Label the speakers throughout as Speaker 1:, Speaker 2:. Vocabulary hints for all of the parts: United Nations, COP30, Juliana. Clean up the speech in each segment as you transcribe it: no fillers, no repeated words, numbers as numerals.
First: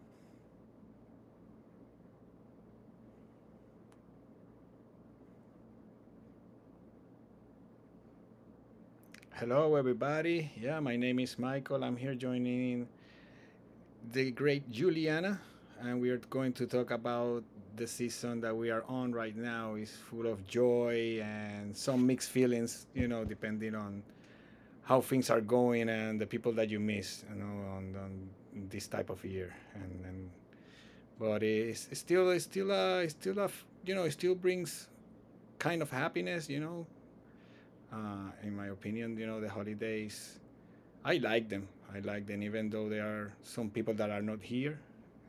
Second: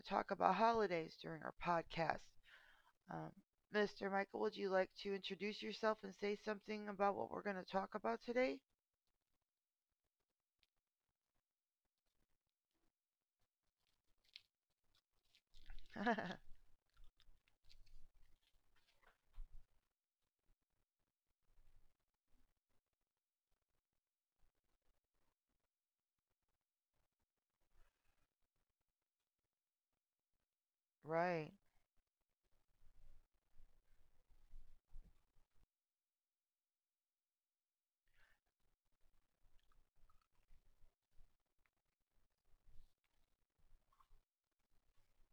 Speaker 1: to talk about holidays during our podcast. Um, Mr. Michael, would you like to introduce yourself and say something about what we're going to talk about today?
Speaker 2: Hello, everybody. Yeah, my name is Michael. I'm here joining the great Juliana, and we are going to talk about the season that we are on right now is full of joy and some mixed feelings, depending on how things are going and the people that you miss, on this type of year. And but
Speaker 1: Right.
Speaker 2: it's still, it still brings kind of happiness. In my opinion, the holidays I like them. I like them, even though there are some people that are not here,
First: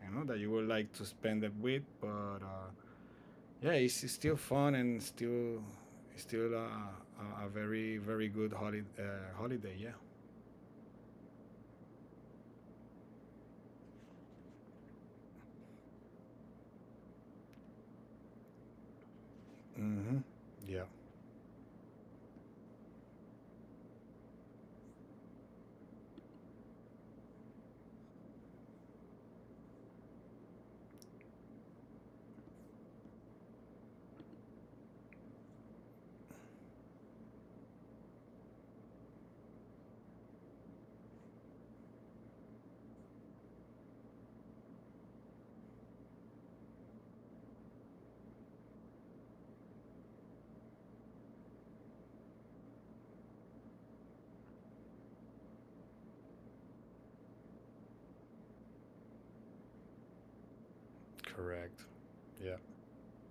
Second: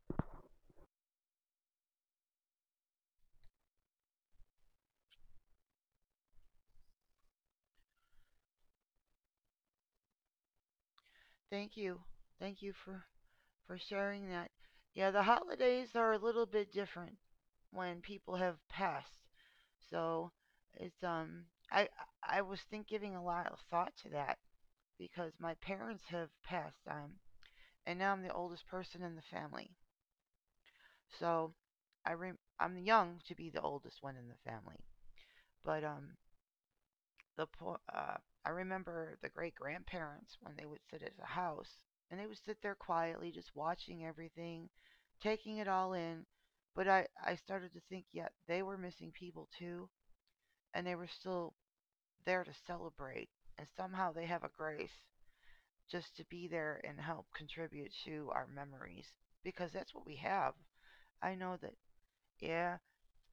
Speaker 2: that you would like to spend it with. But yeah, it's still fun and still a very good holiday. Yeah.
Speaker 1: Thank you. Thank you for sharing that. Yeah, the holidays are a little bit different when people have passed.
Speaker 2: Hmm.
Speaker 1: So
Speaker 2: Yeah.
Speaker 1: it's um I I was think giving a lot of thought to that because my parents have passed on, and now I'm the oldest person in the family. So I re- I'm young to be the oldest one in the family, but the po- uh, I remember the great grandparents when they would sit at the house and they would sit there quietly just watching everything, taking it all in. But I started to think, yeah, they were missing people too, and they were still there to celebrate, and somehow they have a grace just to be there and help contribute to our memories because that's what we have. I know that,
Speaker 2: Correct. Yeah,
Speaker 1: yeah,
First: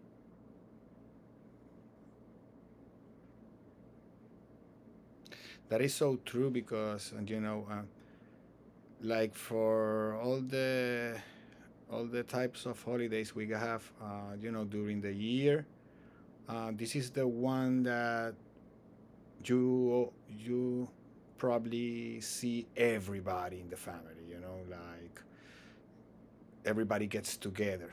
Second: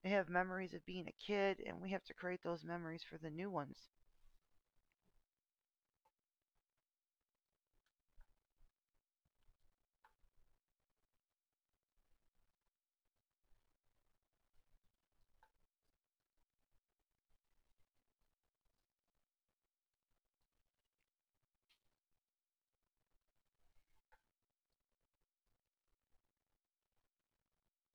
Speaker 1: we have memories of being a kid and we have to create those memories for the new ones.
Speaker 2: that is so true because and you know, Like, for all the types of holidays we have, during the year, this is the one that you probably see everybody in the family, like, everybody gets together.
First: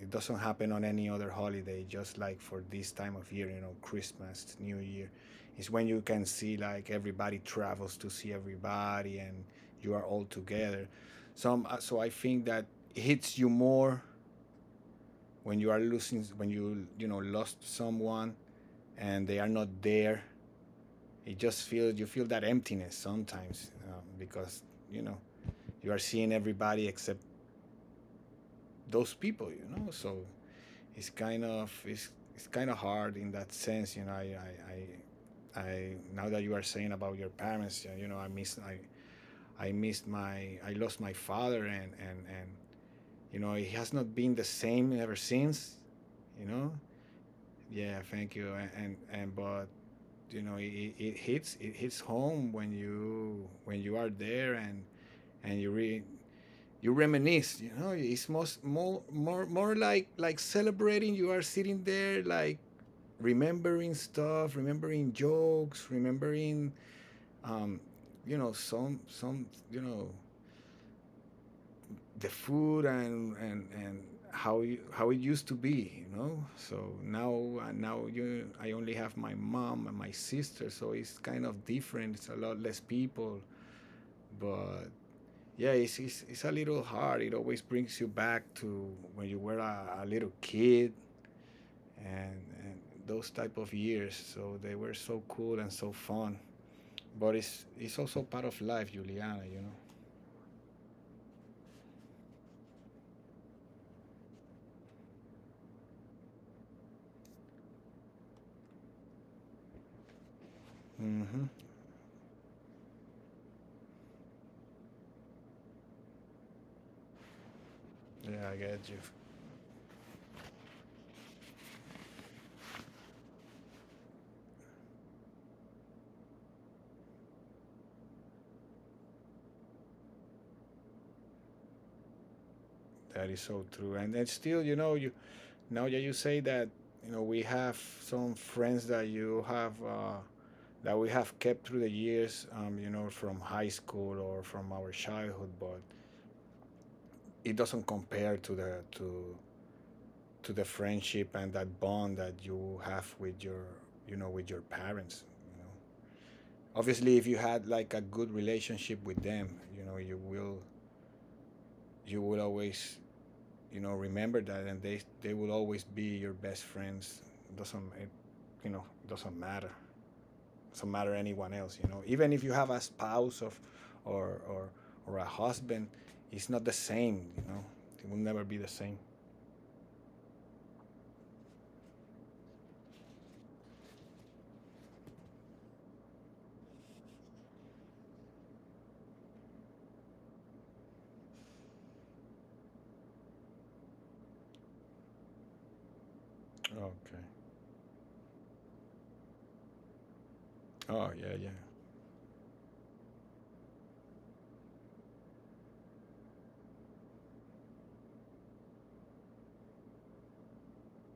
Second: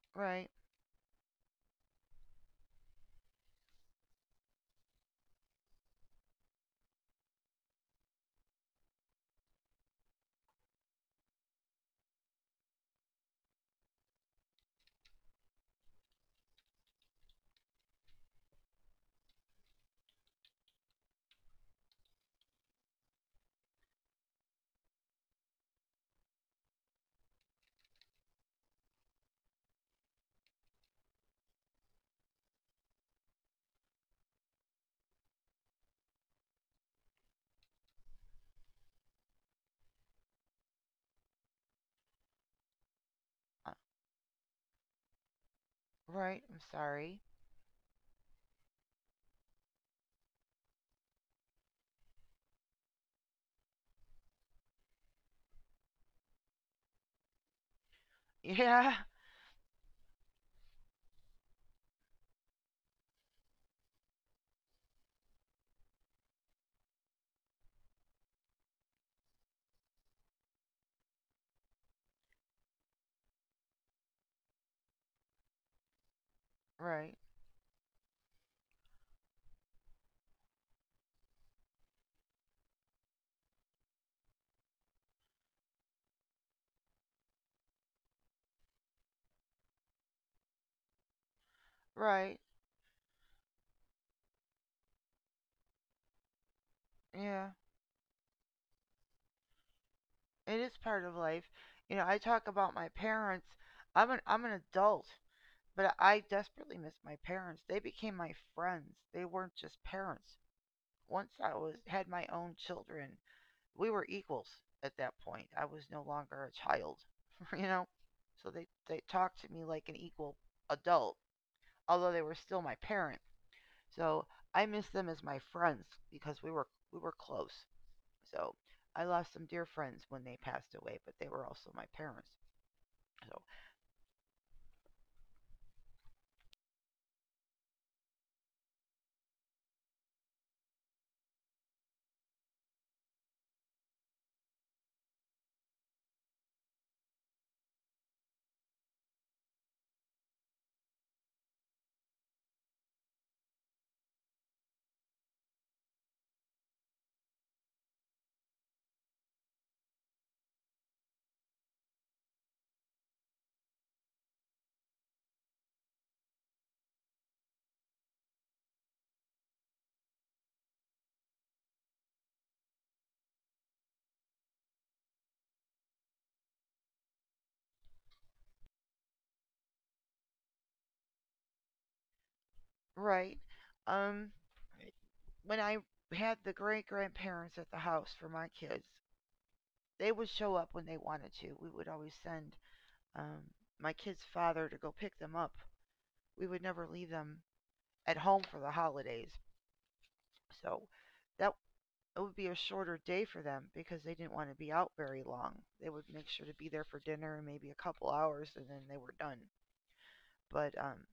Speaker 2: It doesn't
Speaker 1: Right.
Speaker 2: happen on any other holiday, just like for this time of year, Christmas, New Year, is when you can see, like, everybody travels to see everybody, and you are all together some So I think that hits you more when you are losing, when you know lost someone, and they are not there. It just feels, you feel that emptiness sometimes, because you know you are seeing everybody except those people, so it's kind of it's, it's kind of hard in that sense. You know I I Now that you are saying about your parents, yeah, you know I miss I missed my I lost my father, and it
Speaker 1: Uh,
Speaker 2: has not been the same ever since. you
Speaker 1: right. I'm
Speaker 2: know
Speaker 1: sorry.
Speaker 2: yeah, thank you, and but you know it, it hits home when you, when you are there, and you re you reminisce. It's most
Speaker 1: Yeah.
Speaker 2: more more more like celebrating. You are sitting there, like, remembering stuff, remembering jokes, remembering, um, some you know the food, and how it used to be. So
Speaker 1: Right.
Speaker 2: now now you I only have my mom and my sister, so it's kind of different. It's a lot less people, but yeah, it's a little hard. It always brings you back to when you were a little kid,
Speaker 1: Right.
Speaker 2: and those type of years. So they were so cool and so fun. But
Speaker 1: Yeah.
Speaker 2: it's also part of life, Juliana. You know.
Speaker 1: It is part of life. You know, I talk about my parents. I'm an adult, but I desperately miss my parents. They became my friends. They weren't just parents. Once
Speaker 2: Mm-hmm.
Speaker 1: I was had my own children, we were equals at that point. I was no longer a child, you know?
Speaker 2: Yeah,
Speaker 1: So
Speaker 2: I
Speaker 1: they,
Speaker 2: get you.
Speaker 1: they talked to me like an equal adult, although they were still my parents. So I miss them as my friends because we were close. So I lost some dear friends when they passed away, but they were also my parents.
Speaker 2: That is
Speaker 1: So
Speaker 2: so true. And then still, you now that you say that, we have some friends that you have. That we have kept through the years, from high school or from our childhood, but it doesn't compare to the friendship and that bond that you have with your you know with your parents. you know Obviously, if you had, like, a good relationship with them, you know you will you will always, remember that, and they will always be your best friends. It, you know doesn't matter doesn't matter anyone else, even if you have a spouse of or or or a husband. It's not the same, it will never be the same.
Speaker 1: right. Um when I had the great grandparents at the house for my kids, they would show up when they wanted to. We would always send um my kid's father to go pick them up. We would never leave
Speaker 2: Okay.
Speaker 1: them at home for the holidays. So
Speaker 2: Oh, yeah, yeah,
Speaker 1: that it would be a shorter day for them because they didn't want to be out very long. They would make sure to be there for dinner and maybe a couple hours and then they were done. But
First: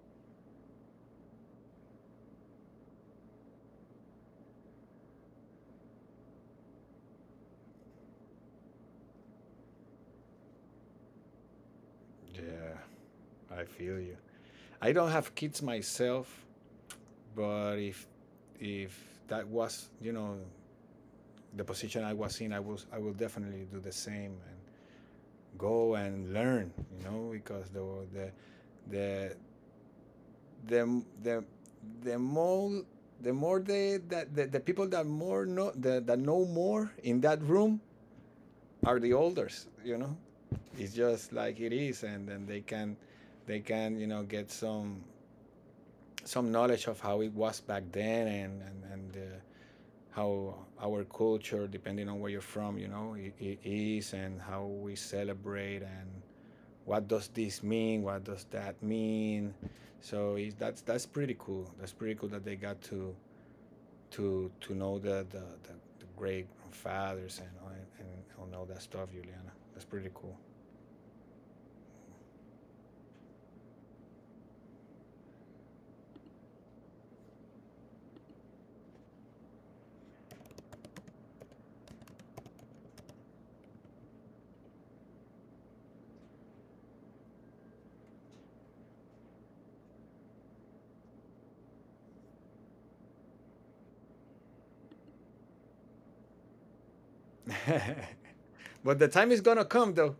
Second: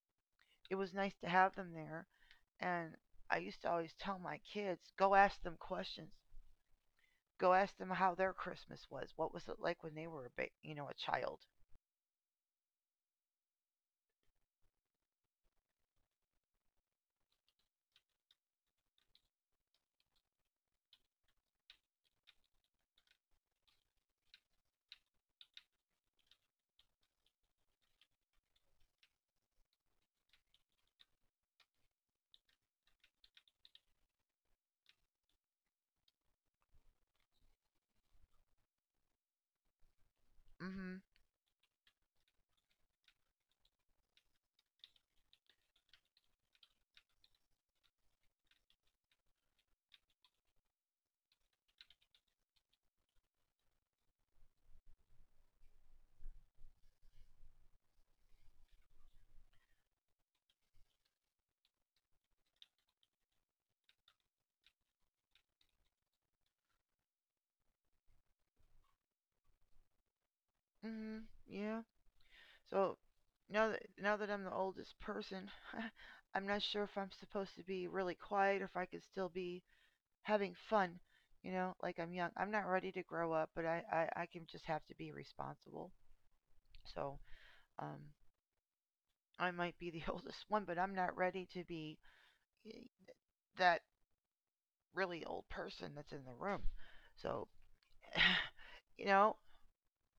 Speaker 1: It was nice to have them there. And I used to always tell my kids, go ask them questions. Go ask them how their Christmas was. What was it like when they were a you know a child?
Speaker 2: yeah. I feel you. I don't have kids myself, but if, if that was, the position I was in, I will definitely do the same and go and learn, because the the the the, the more the more they that the people that know more in that room are the elders,
Speaker 1: Mm.
Speaker 2: It's
Speaker 1: Mhm.
Speaker 2: just like it is, and then they can get some knowledge of how it was back then, and how our culture, depending on where you're from, you know, I is, and how we celebrate, and what does this mean? What does that mean? So it's, that's pretty cool. That's pretty cool that they got to know the great grandfathers, and and all that stuff, Juliana. That's pretty cool.
Speaker 1: Mm. Mhm. Yeah. So now that I'm the oldest person, I'm not sure if I'm supposed to be really quiet or if I can still be having fun, you know, like I'm young. I'm not ready to grow up, but I can just have to be responsible. So um, I might be the oldest one, but I'm not ready to be eh, that really old person that's in the room. So,
Speaker 2: But
Speaker 1: you
Speaker 2: the time
Speaker 1: know,
Speaker 2: is gonna come, though.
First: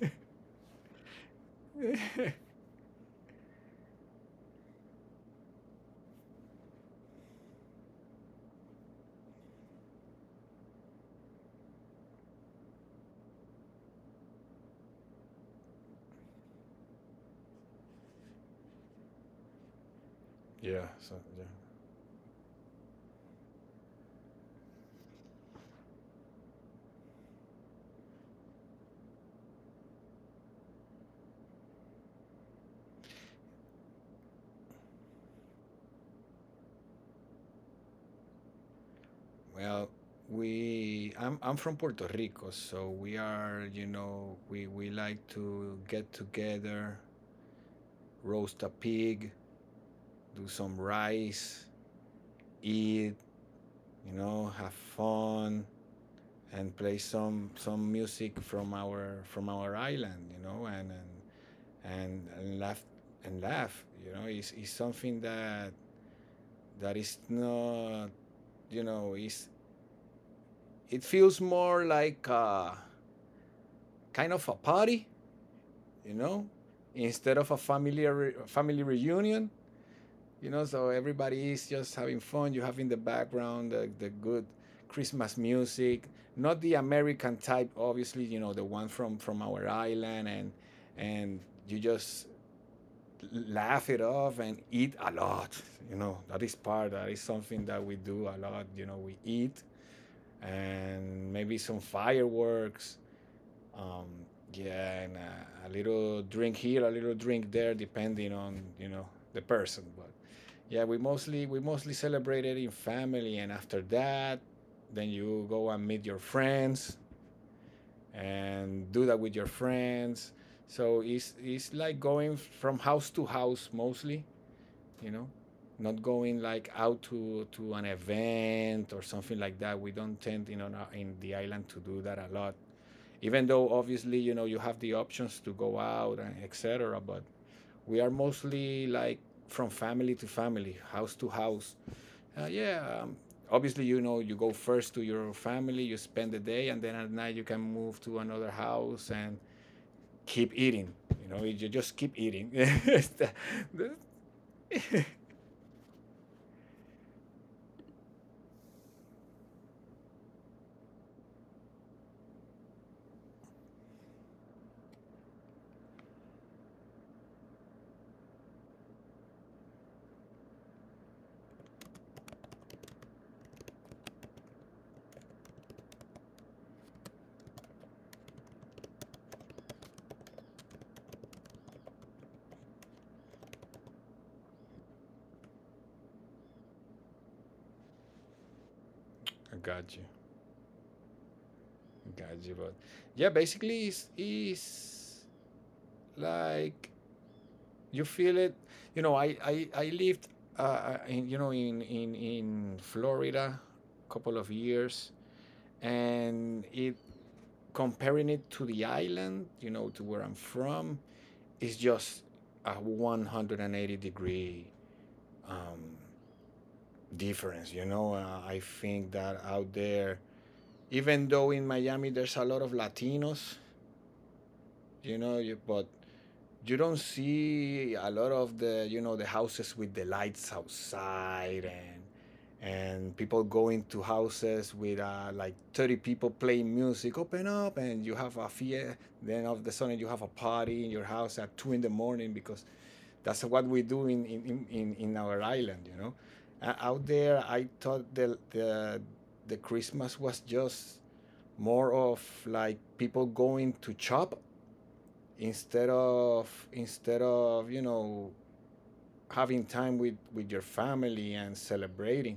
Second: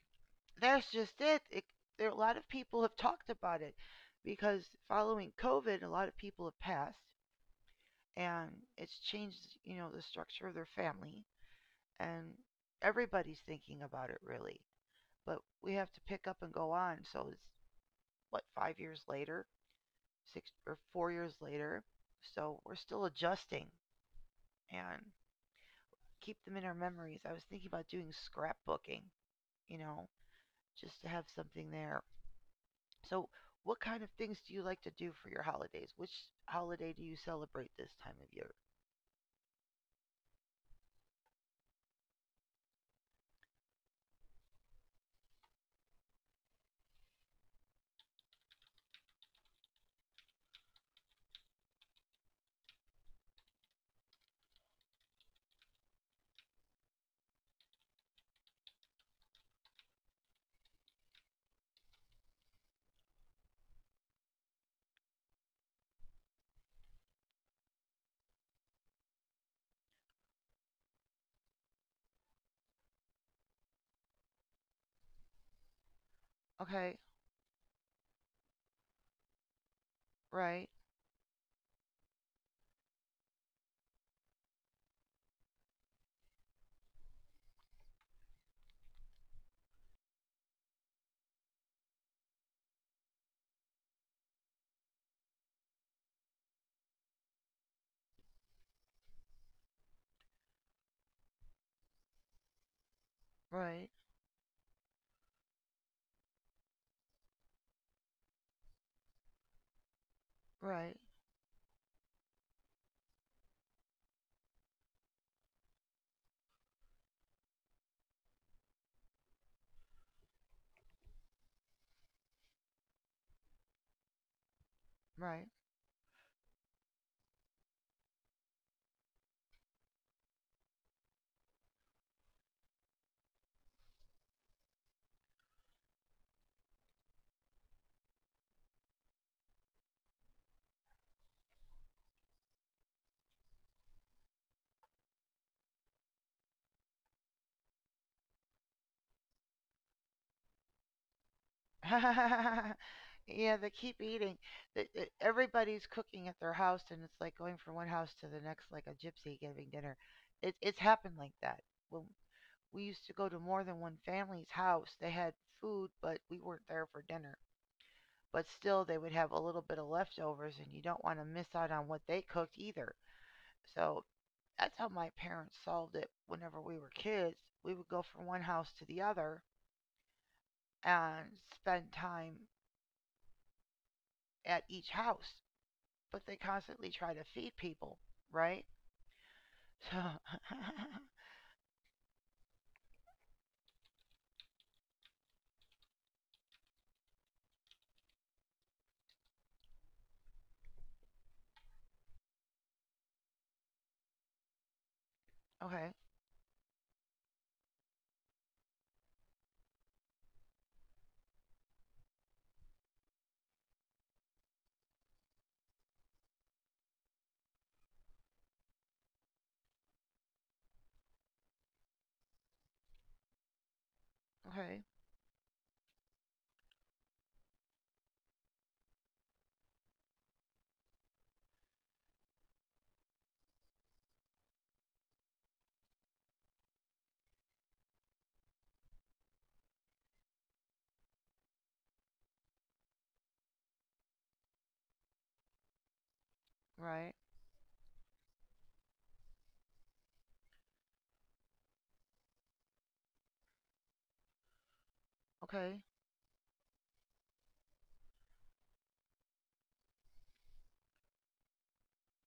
Speaker 1: that's just it. There, a lot of people have talked about it because following COVID, a lot of people have passed and it's changed, you know, the structure of their family. And everybody's thinking about it really. But we have to pick up and go on. So it's what, five years later, six or
Speaker 2: Yeah.
Speaker 1: four
Speaker 2: So
Speaker 1: years
Speaker 2: yeah.
Speaker 1: later. So we're still adjusting and keep them in our memories. I was thinking about doing scrapbooking, you know, just to have something there. So what kind of things do you like to do for your holidays? Which holiday do you celebrate this time of year?
Speaker 2: Well, we I'm from Puerto Rico, so we are, we like to get together, roast a pig, do some rice, eat, have fun, and play some music from our island, and laugh and laugh. Is something that is not, is, it feels more like a kind of a party, you know,
Speaker 1: Okay,
Speaker 2: instead of a family reunion.
Speaker 1: right,
Speaker 2: So everybody is just having fun. You have in the background the good Christmas music, not the American type, obviously, the one from our island, and and you just laugh it off and eat a lot. That is part. That is something that we do a lot. We eat, and maybe some fireworks,
Speaker 1: right,
Speaker 2: um, yeah, and a little drink here, a little drink there, depending on, the person. But yeah, we
Speaker 1: right,
Speaker 2: mostly we mostly celebrated in family, and after that, then you go and meet your friends and do that with your friends. So it's like going from house to house mostly, you know,
Speaker 1: right.
Speaker 2: not going, like, out to an event or something like that. We don't tend, in the island, to do that a lot, even though obviously, you have the options to go out and etc., but we are mostly like from family to family, house to house. uh, yeah um, Obviously, you go first to your family, you spend the day, and then at night you can move to another house and keep eating. You just keep eating.
Speaker 1: Yeah, they keep eating. Everybody's cooking at their house, and it's like going from one house to the next, like a gypsy giving dinner. It's happened like that. When we used to go to more than one family's house, they had food, but we weren't there for dinner. But still, they would have a little bit of leftovers, and you don't want to miss out on what they cooked either. So that's how my parents solved it whenever we were kids. We would go from one house to the other and spend time at each house, but they constantly try to feed people, right?
Speaker 2: Got you
Speaker 1: So,
Speaker 2: I got you, but yeah, basically it's like you feel it. I lived, in, in Florida a couple of years,
Speaker 1: okay,
Speaker 2: and, it comparing it to the island, to where I'm from, is just a 180 degree, um, difference. I think that out there, even though in Miami there's a lot of Latinos,
Speaker 1: okay,
Speaker 2: but you don't see a lot of the, the houses with the lights outside, and people going to houses with, like, 30 people playing music, open up, and you have a fiesta. Then all of the sudden you have a party in your house at 2 in the morning, because that's what we do in our island, Out
Speaker 1: right,
Speaker 2: there, I thought the Christmas was just more of, like, people going to chop, instead
Speaker 1: okay.
Speaker 2: of instead of having time with your family and celebrating.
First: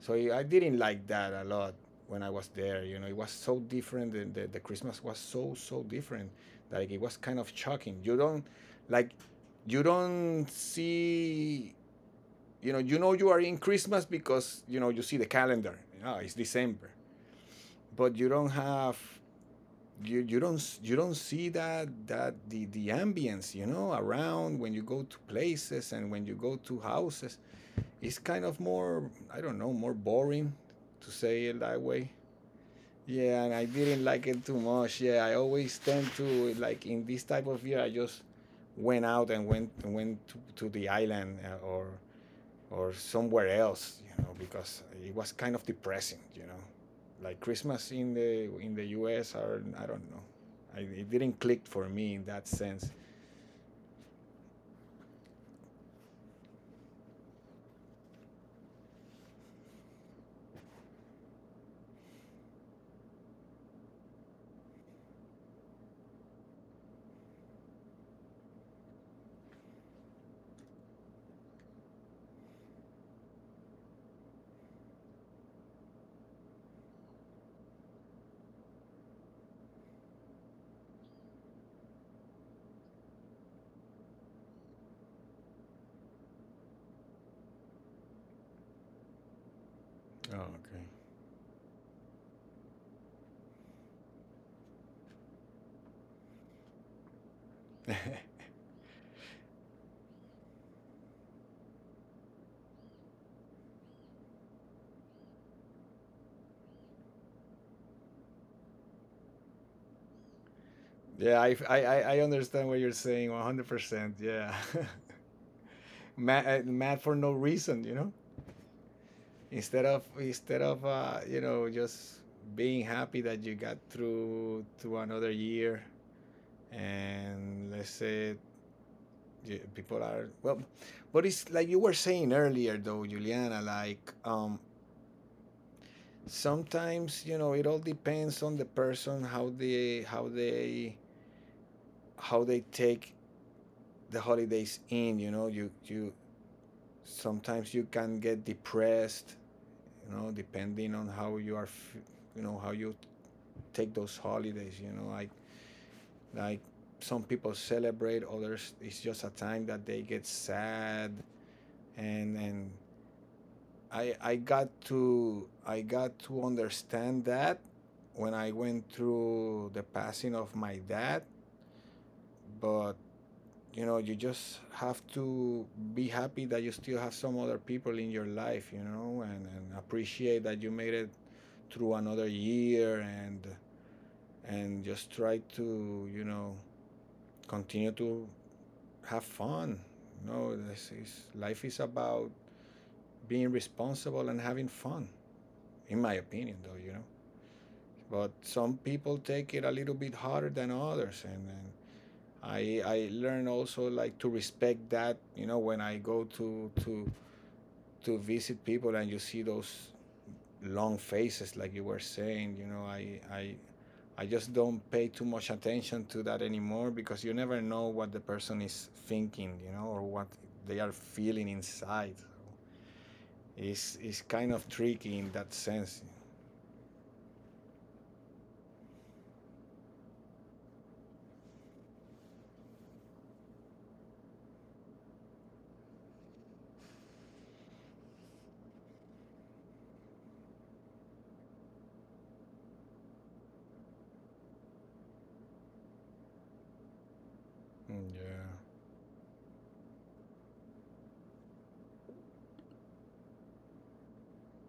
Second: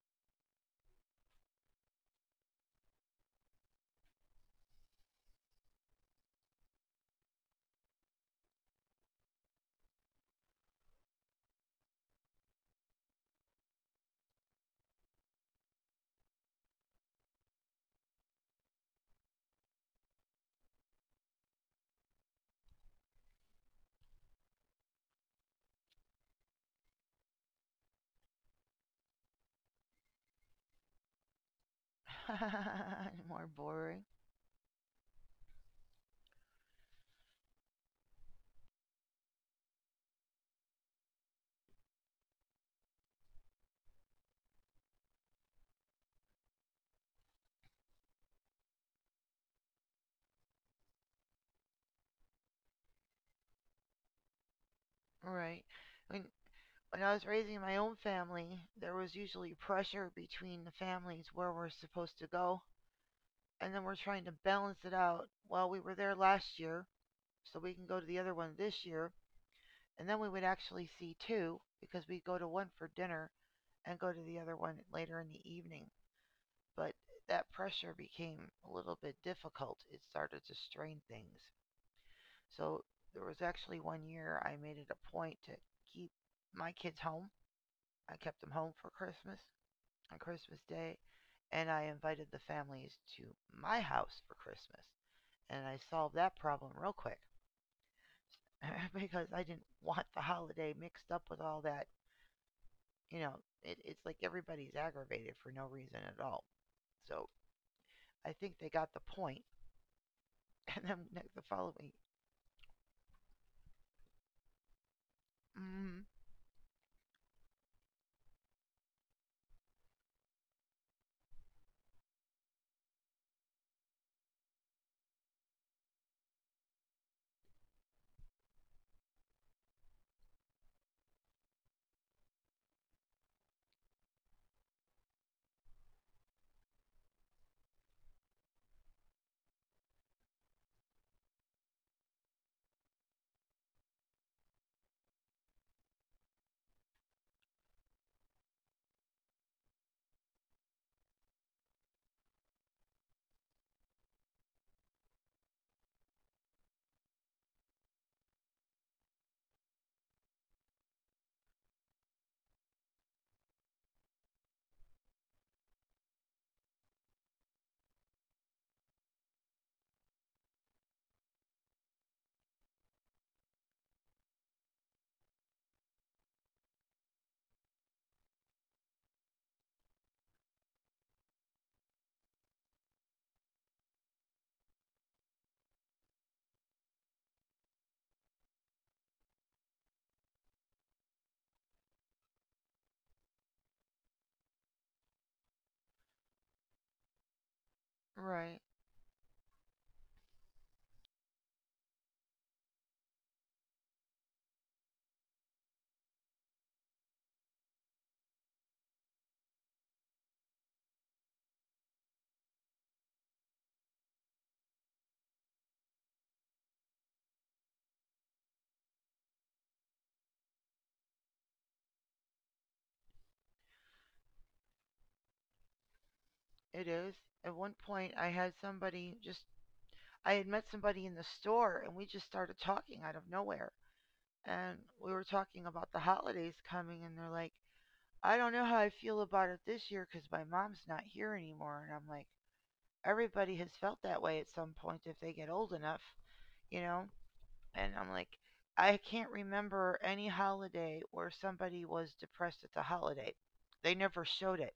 Speaker 2: So I didn't like that a lot when I was there. It was so different. The Christmas was so different, like, it was kind of shocking. You don't, like, you don't see. You are in Christmas because you see the calendar. Ah, it's December, but you don't have, you don't s- you don't see that, the ambience, around when you go to places and when you go to houses. It's kind of more, I don't know, more boring, to say it that way.
Speaker 1: More
Speaker 2: Yeah, and I
Speaker 1: boring,
Speaker 2: didn't like it too much. Yeah, I always tend to, like, in this type of year, I just went out and went to the island, or somewhere else, because it was kind of depressing, Like, Christmas in the U.S. are, I don't know, it didn't click for me in that sense.
Speaker 1: right? When when I was raising my own family, there was usually pressure between the families where we're supposed to go, and then we're trying to balance it out. Well, we were there last year, so we can go to the other one this year, and then we would actually see two because we go to one for dinner and go to the other one later in the evening. But that pressure became a little bit difficult. It started to strain things. So there was actually one year I made it a point to keep my kids home. I kept them home for Christmas on
Speaker 2: Oh,
Speaker 1: Christmas Day, and I invited the families to my house for Christmas. And I solved that problem real quick
Speaker 2: okay.
Speaker 1: because I didn't want the holiday mixed up with all that. You know, it's like everybody's aggravated for no reason at all. So I think they got the point. And then the
Speaker 2: Yeah, I I,
Speaker 1: following.
Speaker 2: I- understand what you're saying 100%. Yeah,
Speaker 1: Mhm.
Speaker 2: mad for no reason, Instead of you know just being happy that you got through to another year and let's say yeah, people are well. But it's like you were saying earlier though, Juliana, like sometimes, you know, it all depends on the person, how they how they take the holidays in, you know. You sometimes you can get depressed, you know, depending on how you are you know how you take those holidays, you know, like some people celebrate, others it's just a time that they get sad. And I got to I got to understand that when I went through the passing of my dad. But you know, you just have to be happy that you still have some other people in your life, you know, and appreciate that you made it through another year, and just try to, you know, continue to have fun. You know, this is life is about being responsible and having fun, in my opinion though, you know. But
Speaker 1: Right.
Speaker 2: some people take it a little bit harder than others, and I learn also like to respect that. You know, when I go to to visit people and you see those long faces like you were saying, you know, I just don't pay too much attention to that anymore because you never know what the person is thinking, you know, or what they are feeling inside. It's kind of tricky in that sense.
Speaker 1: It is. At one point, I had I had met somebody in the store and we just started talking out of nowhere. And we were talking about the holidays coming and they're like, I don't know how I feel about it this year because my mom's not here anymore. And I'm like, everybody has felt that way at some point if they get old enough, you know? And I'm
Speaker 2: Mm,
Speaker 1: like,
Speaker 2: yeah.
Speaker 1: I can't remember any holiday where somebody was depressed at the holiday. They never showed it.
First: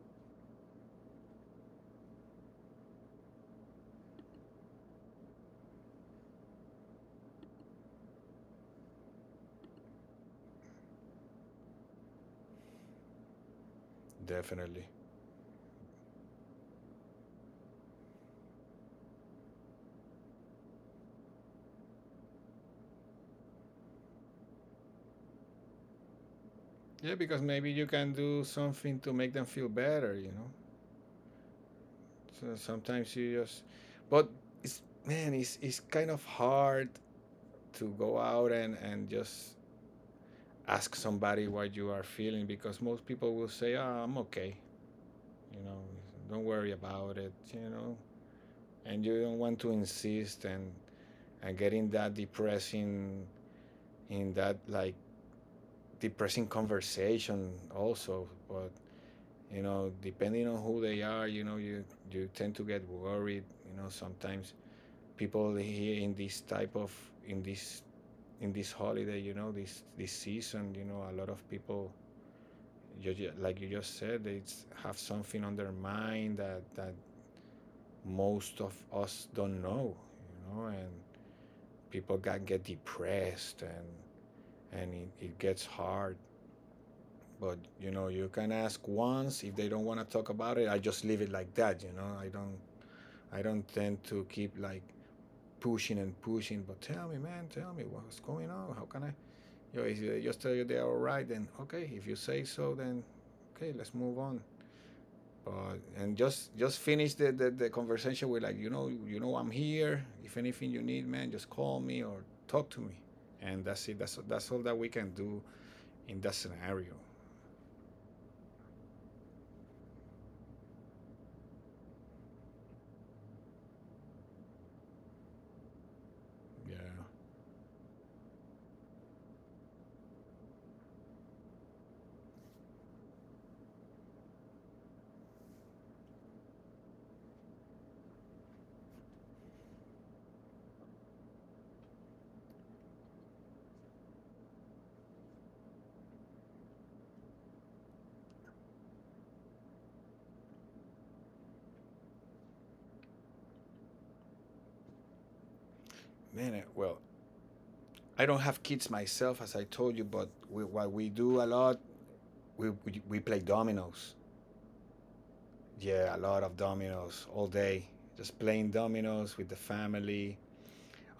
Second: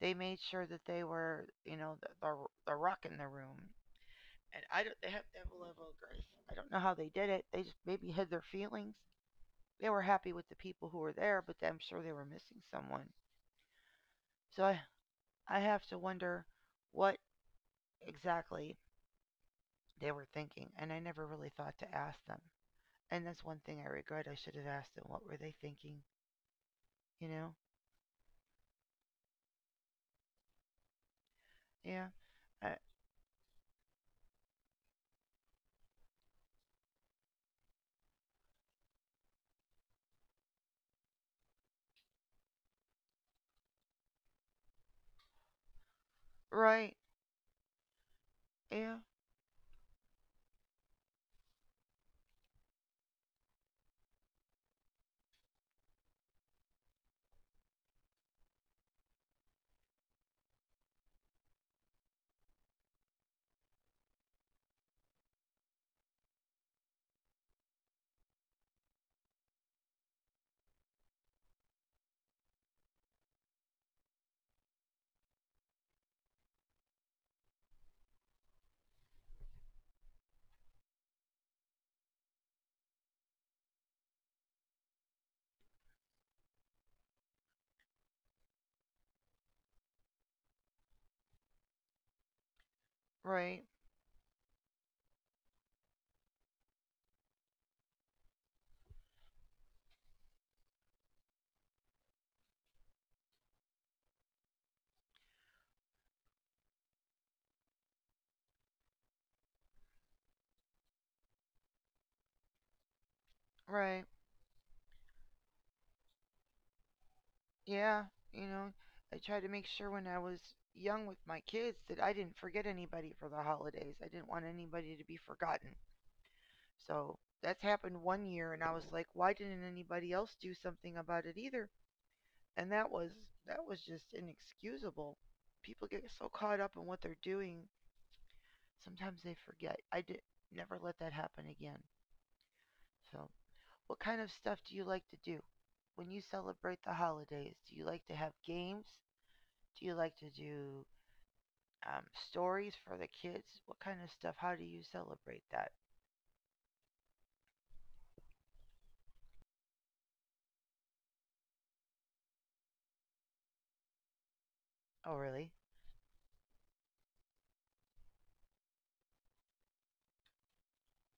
Speaker 1: They made sure that they were, you know, the rock in the room. And I don't. They have to have a level of grace. I don't know how they did it. They just maybe hid their feelings. They were happy with the people who were there, but I'm sure they were missing someone. So I
Speaker 2: Definitely.
Speaker 1: I have to wonder what exactly they were thinking, and I never really thought to ask them. And that's one thing I regret. I should have asked them what were they thinking.
Speaker 2: Yeah,
Speaker 1: You
Speaker 2: because
Speaker 1: know?
Speaker 2: maybe you can do something to make them feel better, you know.
Speaker 1: Yeah.
Speaker 2: So
Speaker 1: I,
Speaker 2: sometimes you just, but it's, man, it's kind of hard to go out and just ask somebody what you are feeling, because most people will say, "Ah, I'm okay," you know. Don't worry
Speaker 1: right.
Speaker 2: about it, you know.
Speaker 1: Yeah.
Speaker 2: And you don't want to insist and get in that depressing, in that, like, depressing conversation also. But you know, depending on who they are, you know, you tend to get worried, you know. Sometimes people here in this type of, in this in this holiday, you know, this season, you know, a lot of people, you, like you just said, they have something on their mind that most of us don't know, you know. And people can get depressed, and it gets hard. But you know, you can ask once. If they don't want to talk about it, I just leave it like that. You know, I don't, I
Speaker 1: Right.
Speaker 2: don't tend to keep like pushing and pushing, but tell me, man, tell me what's going on. How can I? You know, just tell you they are all right, then okay. If you say so, then okay, let's move on. But and just finish the conversation with like, you know, you know, I'm here. If anything you need, man, just call me or talk to me. And that's it.
Speaker 1: Right.
Speaker 2: That's all that we can do in that scenario.
Speaker 1: Yeah, you know, I tried to make sure when I was young with my kids that I didn't forget anybody for the holidays. I didn't want anybody to be forgotten.
Speaker 2: Yeah,
Speaker 1: So that's happened one year, and I was like, why didn't anybody else do something about it either? And that was just inexcusable. People get so caught up in what they're doing, sometimes they forget. I did Never let that happen again. So, what kind of stuff do you like to do when you celebrate the holidays? Do you like to have games? Do you like to do um, stories for the kids? What kind of stuff? How do you celebrate that?
Speaker 2: man. Well, I don't have kids myself, as I told you, but we, what we do a lot, we, we play dominoes.
Speaker 1: Oh, really?
Speaker 2: Yeah, a lot of dominoes all day. Just playing dominoes with the family.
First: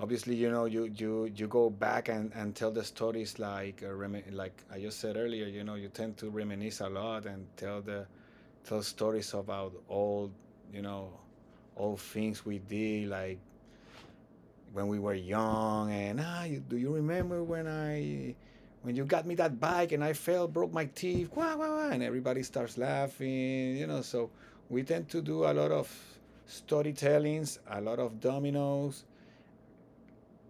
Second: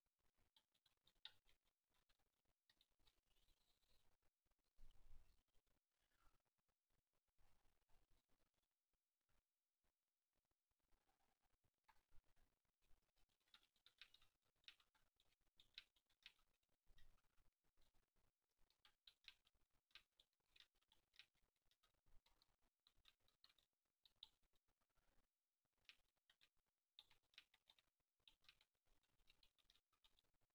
Speaker 2: Obviously, you know, you go back and tell the stories like like I just said earlier. You know, you tend to reminisce a lot and tell the, tell stories about old, you know, old things we did like when we were young. And ah, you, do you remember when I when you got me that bike and I fell, broke my teeth, wah, wah, wah, and everybody starts laughing, you know. So we tend to do a lot of storytellings, a lot of dominoes,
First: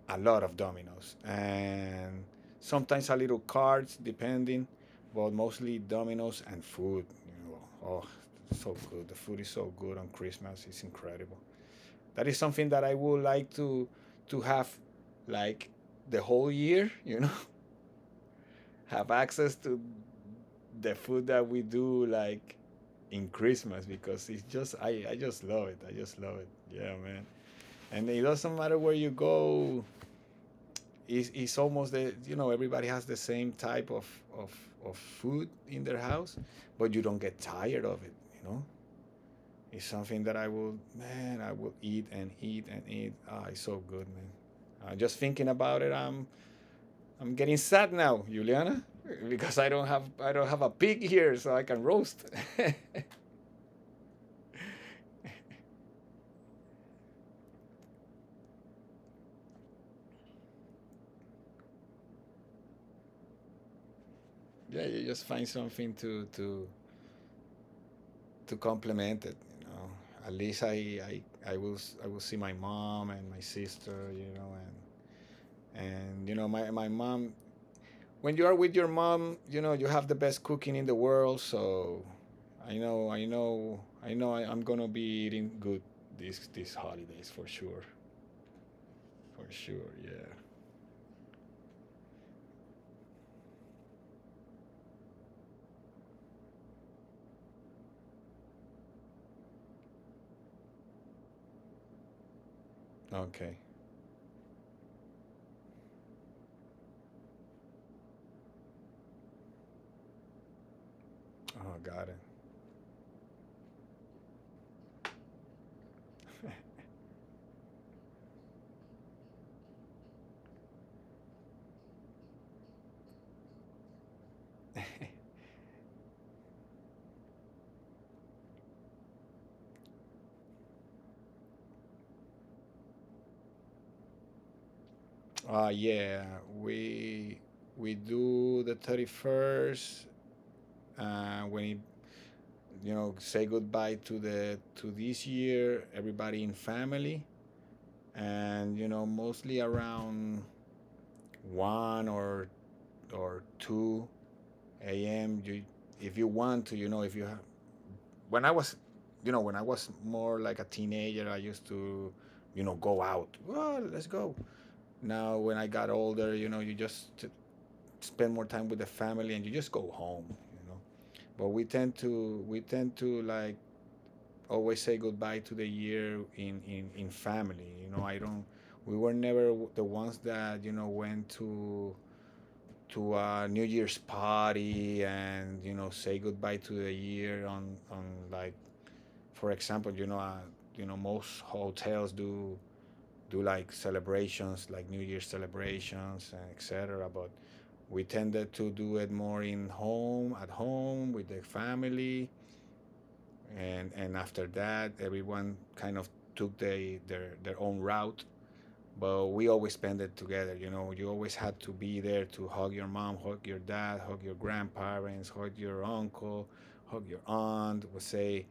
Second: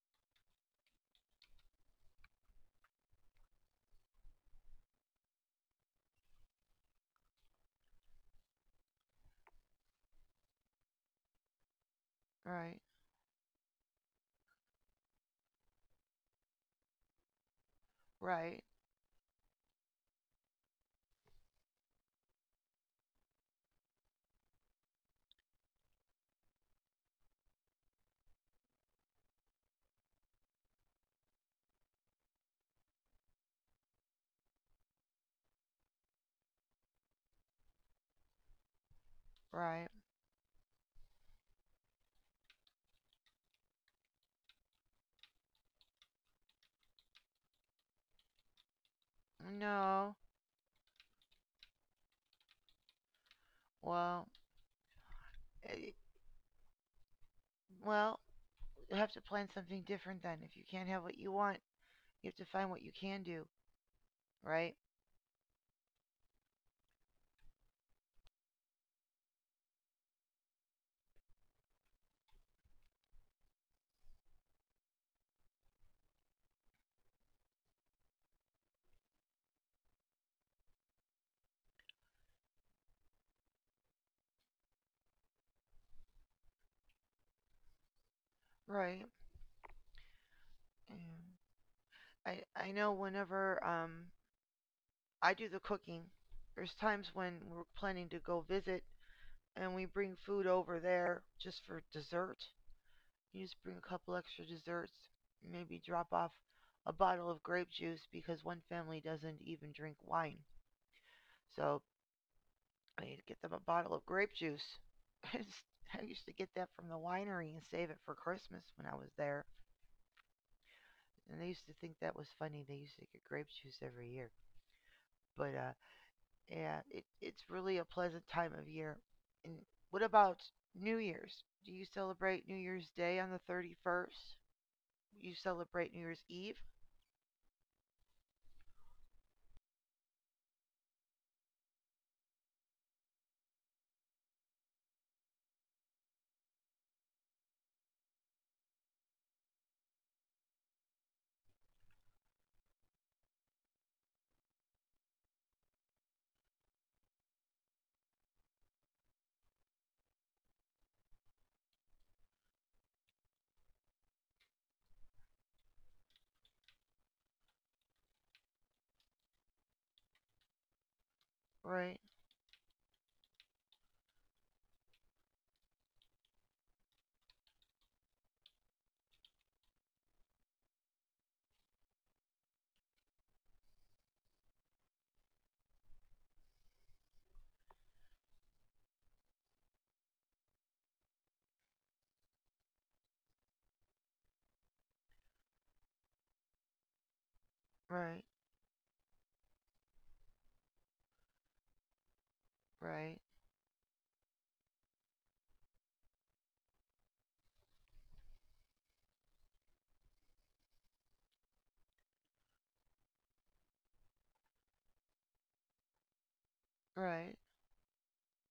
Speaker 2: a lot of dominoes, and sometimes a little cards, depending, but mostly dominoes and food. You know, oh, so good. The food is so good on Christmas. It's incredible that is something
Speaker 1: Right,
Speaker 2: that I would like to have like the whole year, you know,
Speaker 1: right,
Speaker 2: have access to the food that we do, like in Christmas, because it's just, I just love it. I just love it. Yeah, man. And it doesn't matter where you go. It's almost the, you know, everybody has the same type of of food in their house, but you don't get tired of it. You know, it's
Speaker 1: right.
Speaker 2: something that I will, man, I will eat and eat and eat. Ah, it's so good, man. Just thinking about it, I'm getting sad now, Juliana, because
Speaker 1: No.
Speaker 2: I don't have a pig here, so I can roast.
Speaker 1: Well, eh, well, you have to plan something different then. If you can't have what you want, you have to find what you can do, right?
Speaker 2: Yeah, you just find something to complement it. You know, at least I will, I will see my mom and my sister, you know, and you know my mom, when you are with your mom, you know you have the best cooking in the world. So I'm gonna be eating good these holidays for sure,
Speaker 1: Right.
Speaker 2: for sure. Yeah.
Speaker 1: Yeah. I know whenever I do the cooking, there's times when we're planning to go visit and we bring food over there just for dessert. You
Speaker 2: Okay.
Speaker 1: just bring a couple extra desserts, maybe drop off a bottle of grape juice because one family doesn't even drink wine.
Speaker 2: Oh,
Speaker 1: So
Speaker 2: got it.
Speaker 1: I need to get them a bottle of grape juice. I used to get that from the winery and save it for Christmas when I was there. And they used to think that was funny. They used to get grape juice every year. But Yeah, it's really a pleasant time of year. And what about New Year's? Do you celebrate New Year's Day on the 31st? You
Speaker 2: Uh
Speaker 1: celebrate New Year's
Speaker 2: yeah.
Speaker 1: Eve?
Speaker 2: We we do the 31st. When it, you know, say goodbye to the, to this year, everybody in family, and you know mostly around one or two AM. You, if you want to, you know, if you have. When I was, you know, when I was more like a teenager, I used to, you know, go out. Well, let's go. Now, when I got older, you know, you just spend more time with the family and you just go home. You know, but we
Speaker 1: Right,
Speaker 2: tend to we tend to like always say goodbye to the year in in family. You know, I don't. We were never the ones that, you know, went to a New Year's party and you know say goodbye to the year on, like for example, you know, you know most hotels do do like celebrations, like New Year's celebrations, and etc. But we
Speaker 1: right.
Speaker 2: tended to do it more in home, at home with the family.
Speaker 1: Right.
Speaker 2: And after that everyone kind of took they, their own route, but we always spend it together. You know, you always had to be there to hug your mom, hug your dad, hug your grandparents, hug your uncle, hug your
Speaker 1: Right.
Speaker 2: aunt, would say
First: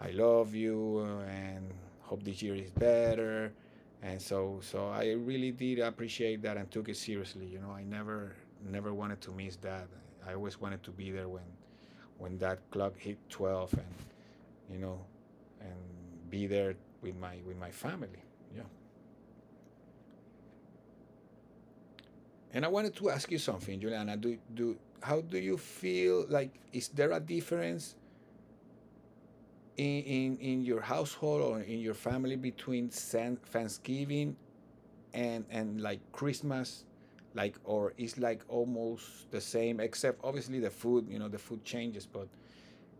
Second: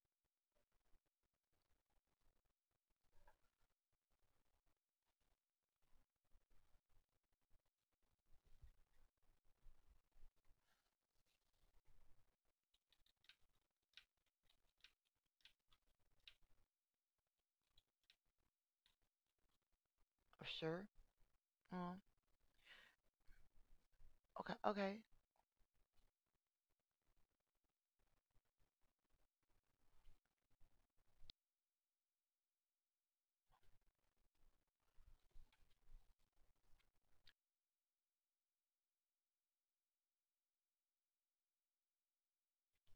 Speaker 2: I love you, and hope this year is better. And so, so I really did appreciate that and took it seriously. You know, I never, never wanted to miss that. I always wanted to be there when that clock hit 12 and, you know, and be there with my, with my family. Yeah.
Speaker 1: Sure. Well,
Speaker 2: And I wanted to ask you something, Juliana. Do
Speaker 1: okay.
Speaker 2: do
Speaker 1: Okay.
Speaker 2: how do you feel, like, is there a difference in in your household or in your family between Thanksgiving and like Christmas? Like, or is like almost the same except obviously the food, you know, the food changes, but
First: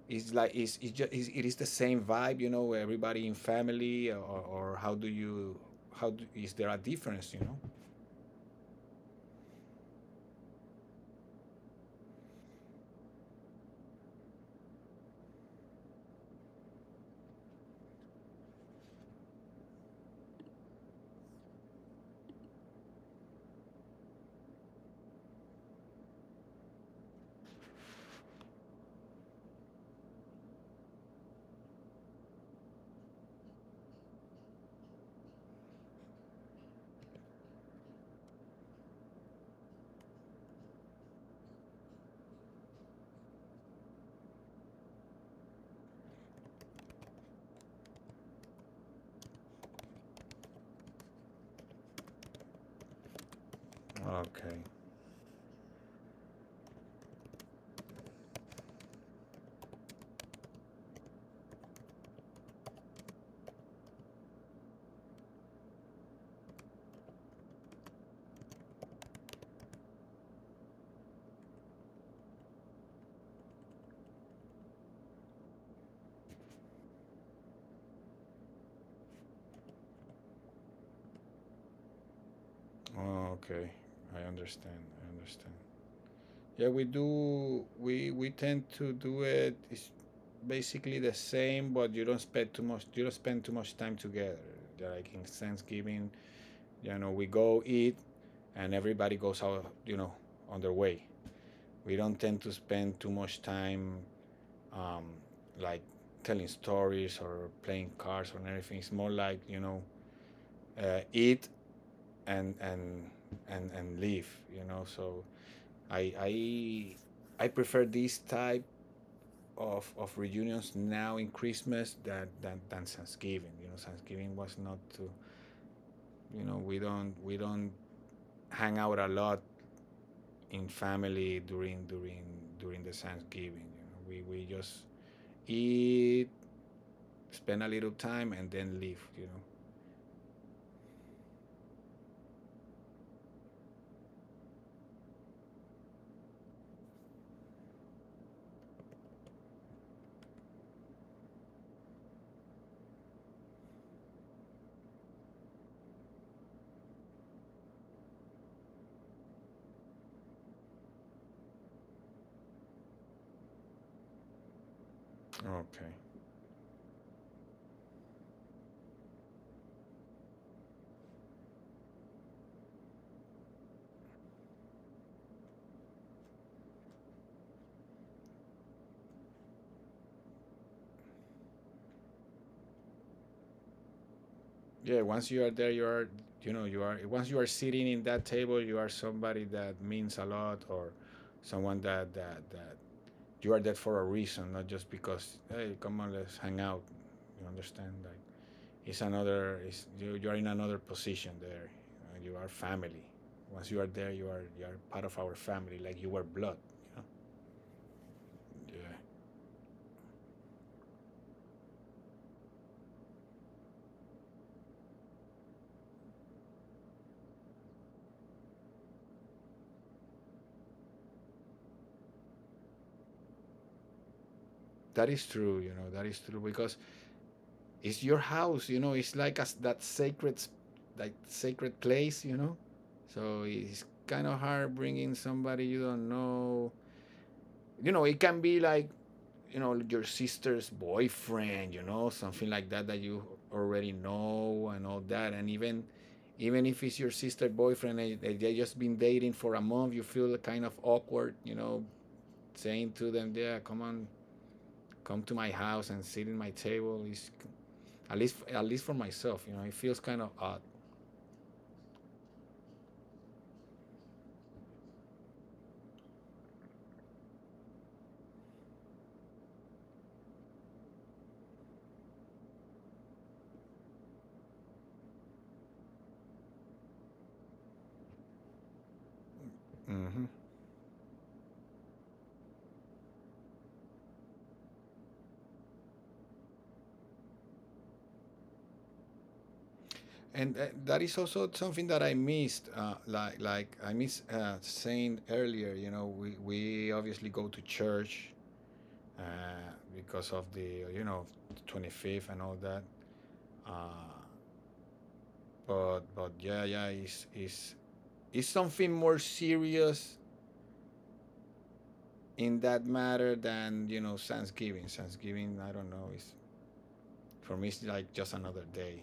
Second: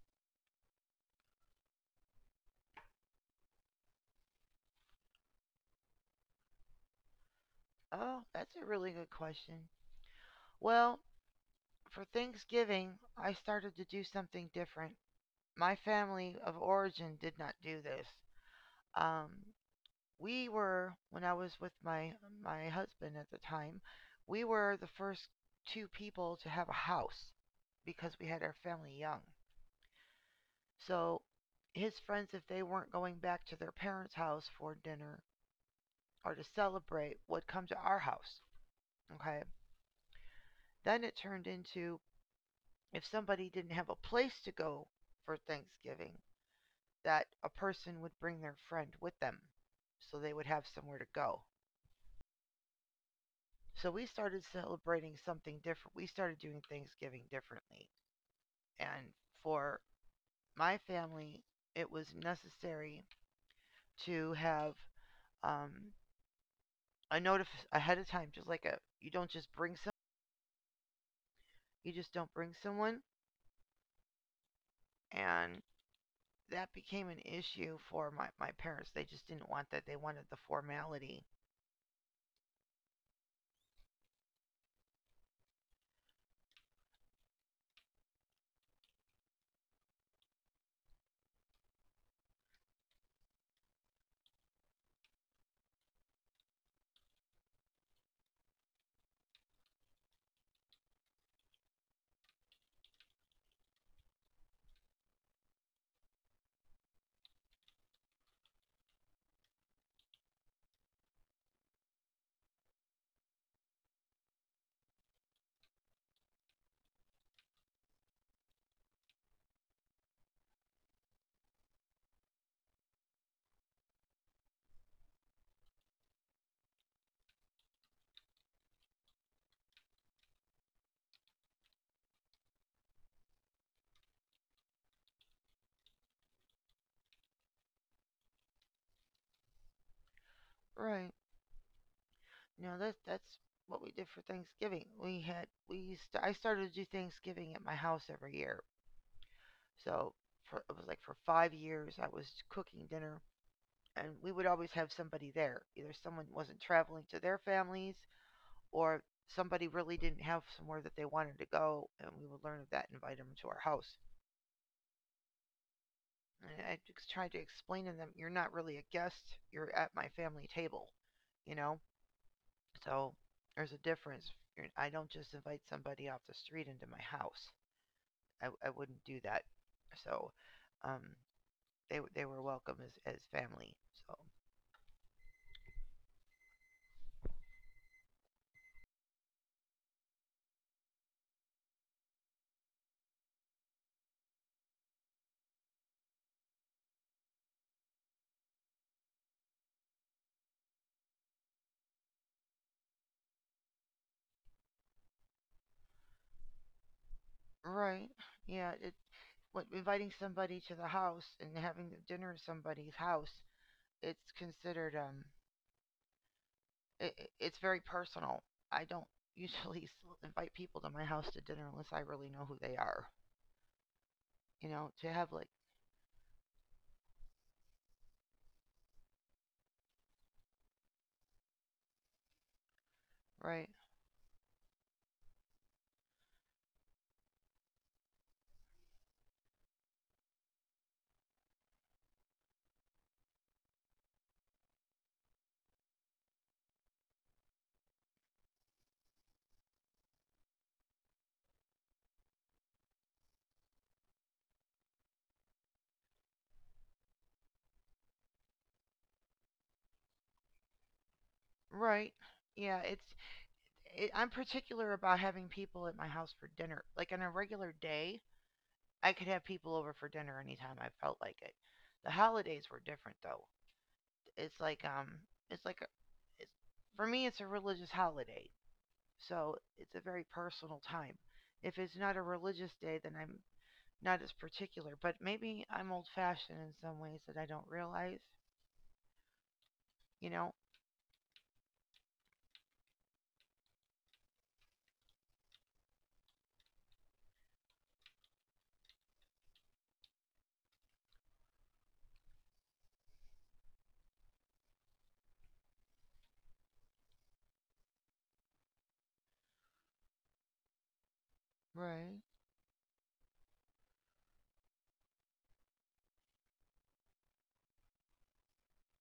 Speaker 2: it's like, is it just is, it is the same vibe, you know, everybody in family? Or how do you, how do, is there a difference, you know?
Speaker 1: Oh, that's a really good question. Well, for Thanksgiving, I started to do something different. My family of origin did not do this. Um, we were when I was with my husband at the time, we were the first two people to have a house because we had our family young. So his friends, if they weren't going back to their parents' house for dinner or to celebrate, would come to our house. Okay. Then it turned into if somebody didn't have a place to go for Thanksgiving, that a person would bring their friend with them so they would have somewhere to go. So we started
Speaker 2: Okay.
Speaker 1: celebrating something different. We started doing Thanksgiving differently. And for my family, it was necessary to have um, a notice ahead of time, just like a you don't just bring some, you just don't bring someone, and that became an issue for my parents. They just didn't want that. They wanted the formality.
Speaker 2: Okay. I understand. I understand. Yeah, we do. We tend to do it. It's basically the same, but you don't spend too much. You don't spend too much time together. They're like in Thanksgiving, you know, we go eat, and everybody goes out, you know, on their way. We don't tend to spend too much time, um, like telling stories or playing cards or anything. It's more like, you know, eat and and and leave. You know, so I I I prefer this type of reunions now in Christmas that than Thanksgiving. You know, Thanksgiving was not to, you know, we don't hang out a lot in family during the Thanksgiving. You know, we just eat, spend a little time, and then leave. You know.
Speaker 1: Right. No, that's what we did for Thanksgiving. We had we used to, I started to do Thanksgiving at my house every year. So it was like for 5 years I was cooking dinner, and we would always have somebody there. Either someone wasn't traveling to their families, or somebody really didn't have somewhere that they wanted to go, and we would learn of that and invite them to our house.
Speaker 2: Okay.
Speaker 1: I tried to explain to them, you're not really a guest. You're at my family table, you know. So there's a difference. I don't just invite somebody off the street into my house. I wouldn't do that. So, um, they were welcome as family. So,
Speaker 2: Yeah. Once you are there, you are, you know, you are, once you are sitting in that table, you are somebody that means a lot, or someone that you are there for a reason, not just because, hey, come on, let's hang out. You understand? Like, it's another, it's, you are in another position there. You, know, you are family. Once you are there, you are part of our family, like you were blood. You know?
Speaker 1: right, yeah. It
Speaker 2: Yeah,
Speaker 1: What inviting somebody to the house and having dinner at somebody's house, it's considered, It, it's very personal. I don't usually invite people to my house to dinner unless I really know who they are. You know,
Speaker 2: that
Speaker 1: to
Speaker 2: is
Speaker 1: have like
Speaker 2: true. You know that is true because it's your house. You know, it's like as that that sacred place. You know, so
Speaker 1: Right,
Speaker 2: it's kind of hard bringing somebody you don't know. You know, it can be like, you know, your sister's boyfriend, you know, something like that that you already know and all that. And even, even if it's your sister's boyfriend and they just been dating for a month, you feel kind of awkward, you know, saying to them, yeah, come on, come to my house and sit in my table is, at least, at least for myself, you know, it feels kind of odd.
Speaker 1: right, yeah. I'm particular about having people at my house for dinner. Like on a regular day, I could have people over for dinner anytime I felt like it. The holidays were different though. It's like um, it's like a, it's, For me, it's a religious holiday, so it's a very
Speaker 2: Mm-hmm.
Speaker 1: personal time. If it's not a religious day, then I'm not as particular, but maybe I'm old fashioned in some ways that I don't realize, you know?
Speaker 2: And that is also something that I missed, like I miss saying earlier, you know, we obviously go to church uh, because of the, you know, 25th and all that. Uh, but yeah, yeah, it's it's something more serious
Speaker 1: Right.
Speaker 2: in that matter than, you know, Thanksgiving. Thanksgiving, I don't know, is, for me it's like just another day.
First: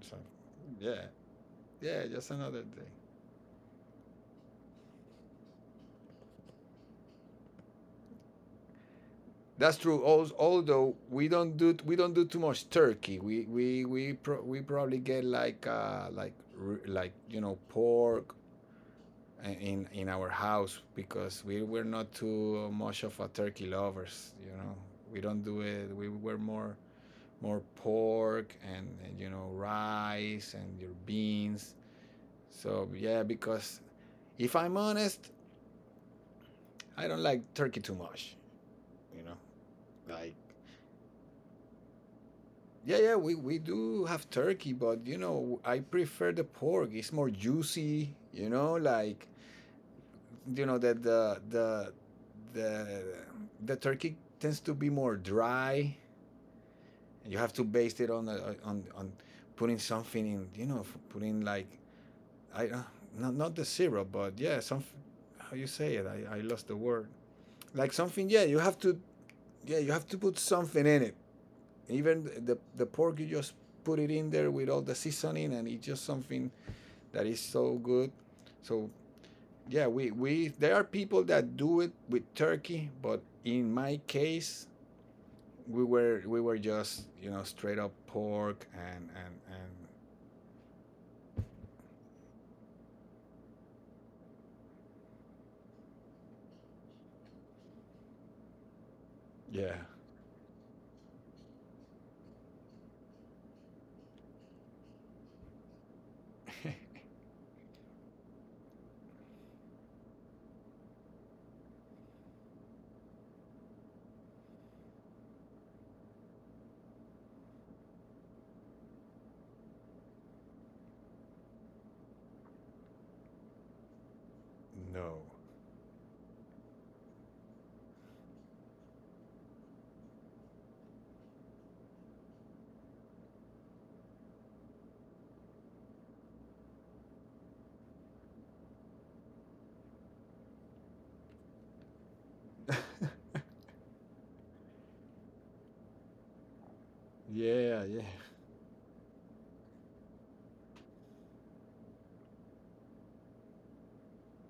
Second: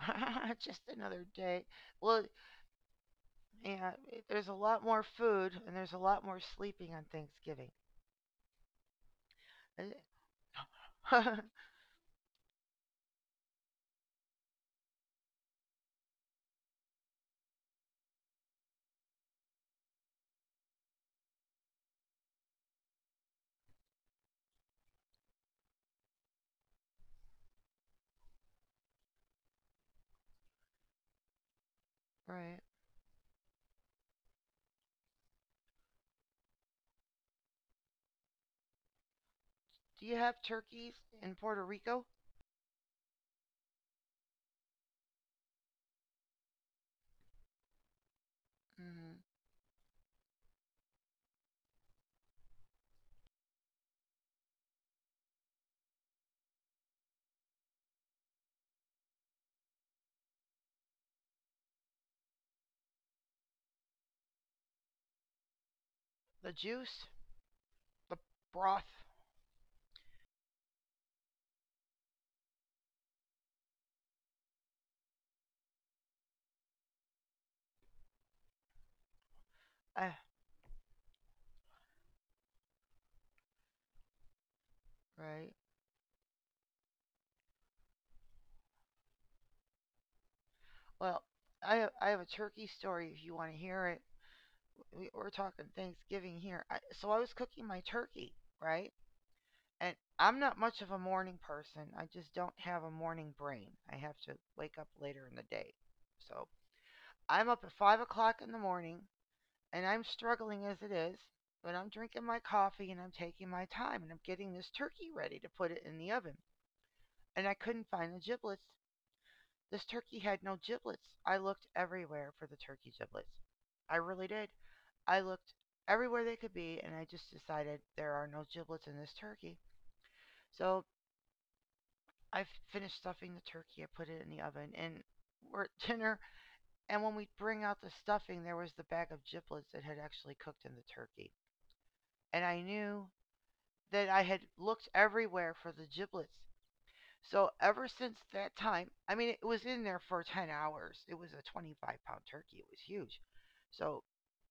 Speaker 2: So
Speaker 1: Just
Speaker 2: yeah,
Speaker 1: another day.
Speaker 2: yeah,
Speaker 1: Well,
Speaker 2: just another day.
Speaker 1: yeah, there's a lot more food and there's a lot more sleeping on Thanksgiving.
Speaker 2: That's true. Although
Speaker 1: Right.
Speaker 2: we
Speaker 1: Do
Speaker 2: don't do we don't do too much turkey. We we we probably get like like, you know, pork in our house because we were not too much of a turkey lovers, you know. We don't do it. We were more, more pork and, you know, rice and your beans.
Speaker 1: Right.
Speaker 2: So yeah, because if I'm honest, I don't like turkey too much, you know,
Speaker 1: You
Speaker 2: like,
Speaker 1: have turkeys in Puerto Rico?
Speaker 2: yeah, yeah, we do have turkey, but, you know, I prefer the pork. It's more juicy. You know,
Speaker 1: Mhm.
Speaker 2: like, you know, that the the turkey tends to be more dry. You have to baste it on the, on putting something in. You know, putting like, I, not, not the syrup, but yeah, some, how you say it. I
Speaker 1: The
Speaker 2: lost the word.
Speaker 1: juice,
Speaker 2: Like
Speaker 1: the
Speaker 2: something. Yeah, you have
Speaker 1: broth.
Speaker 2: to, yeah, you have to put something in it. Even the pork, you just put it in there with all the seasoning, and it's just something that is so good. So yeah,
Speaker 1: Uh,
Speaker 2: we, there are people that do it with turkey, but in my case,
Speaker 1: Right.
Speaker 2: we were just, you know, straight up pork and
Speaker 1: Well, I have a turkey story if you want to hear it. We're talking Thanksgiving here. So I was cooking my turkey, right?
Speaker 2: yeah,
Speaker 1: And I'm not much of a morning person. I just don't have a morning brain. I have to wake up later in the day. So I'm up at 5 o'clock in the morning and I'm struggling as it is, but I'm drinking my coffee and I'm taking my time and I'm getting this turkey ready to put it in the oven. And I couldn't find the giblets. This turkey had no giblets. I looked everywhere for the turkey giblets. I really did. I
Speaker 2: no,
Speaker 1: looked everywhere they could be, and I just decided there are no giblets in this turkey. So I've finished stuffing the turkey. I put it in the oven, and we're at dinner. And when we bring out the stuffing, there was the bag of giblets that had actually cooked in the turkey. And I knew that I had looked everywhere for the giblets. So
Speaker 2: yeah,
Speaker 1: ever
Speaker 2: yeah,
Speaker 1: since that time, I mean, it was in there for 10 hours. It was a 25-pound turkey. It was huge. So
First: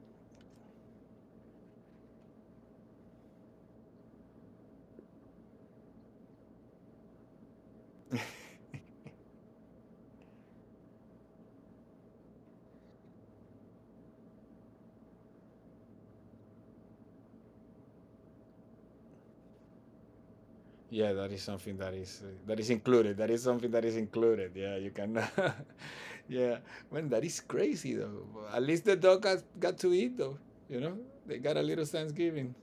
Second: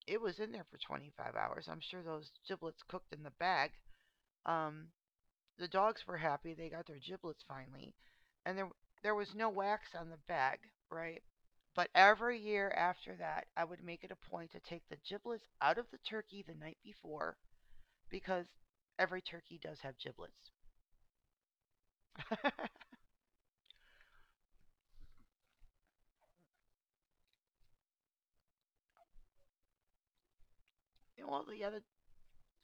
Speaker 1: it was in there for 25 hours. I'm sure those giblets cooked in the bag. Um, The dogs were happy; they got their giblets finally, and there was no wax on the bag, right? But every year after that, I would make it a point to take the giblets out of the turkey the night before because every turkey does have giblets.
Speaker 2: yeah. That is something that is included. That is something that is included. Yeah, you can. Yeah, man, that is crazy though. At least the dog got to eat though. You know,
Speaker 1: And
Speaker 2: they
Speaker 1: well,
Speaker 2: got a little Thanksgiving.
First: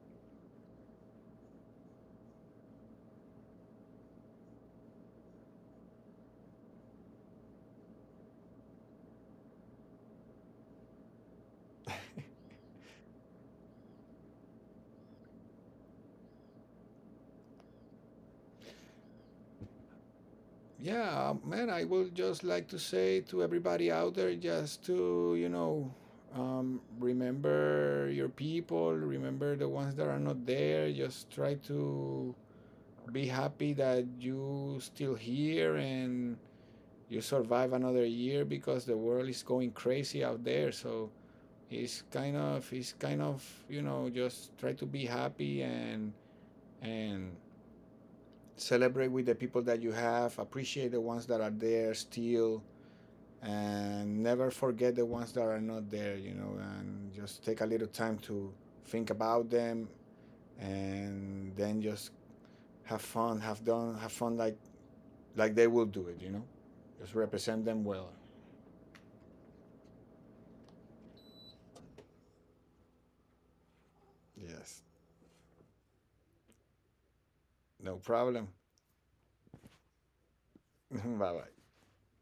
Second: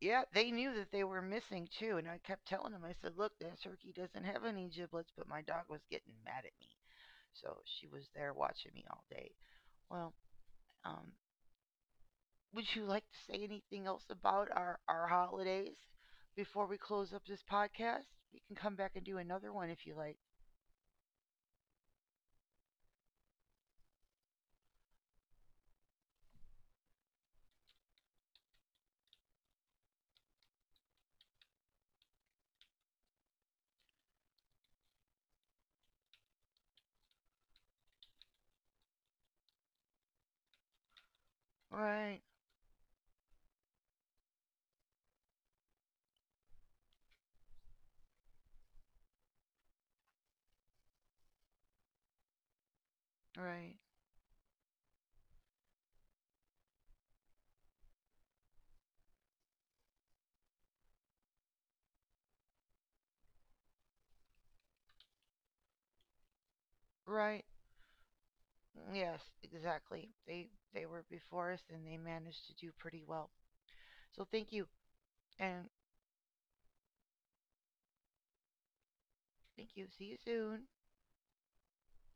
Speaker 1: yeah, they knew that they were missing too, and I kept telling them, I said, look, that turkey doesn't have any giblets, but my dog was getting mad at me, so she was there watching me all day. Well, um, would you like to say anything else about our holidays before we close up this podcast? We can come back and do another one if you like.
Speaker 2: Yeah, man, I would just like to say to everybody out there, just to, you know, remember your people, remember the ones that are not there, just try to be happy that you still here and you survive another year because the world is going crazy out there. So it's
Speaker 1: Right,
Speaker 2: kind of, it's kind of, you know, just try to be happy and celebrate with the people that you have, appreciate the ones that are there still,
Speaker 1: right,
Speaker 2: and never forget the ones that are not there, you know, and just take a little time to think about them, and then just have fun, have fun, like they will do it, you know, just
Speaker 1: right.
Speaker 2: represent them well.
Speaker 1: Yes, exactly. They were before us, and they managed to do pretty well. So thank you,
Speaker 2: Yes.
Speaker 1: and
Speaker 2: No problem.
Speaker 1: thank you. See you soon.
Speaker 2: Bye bye.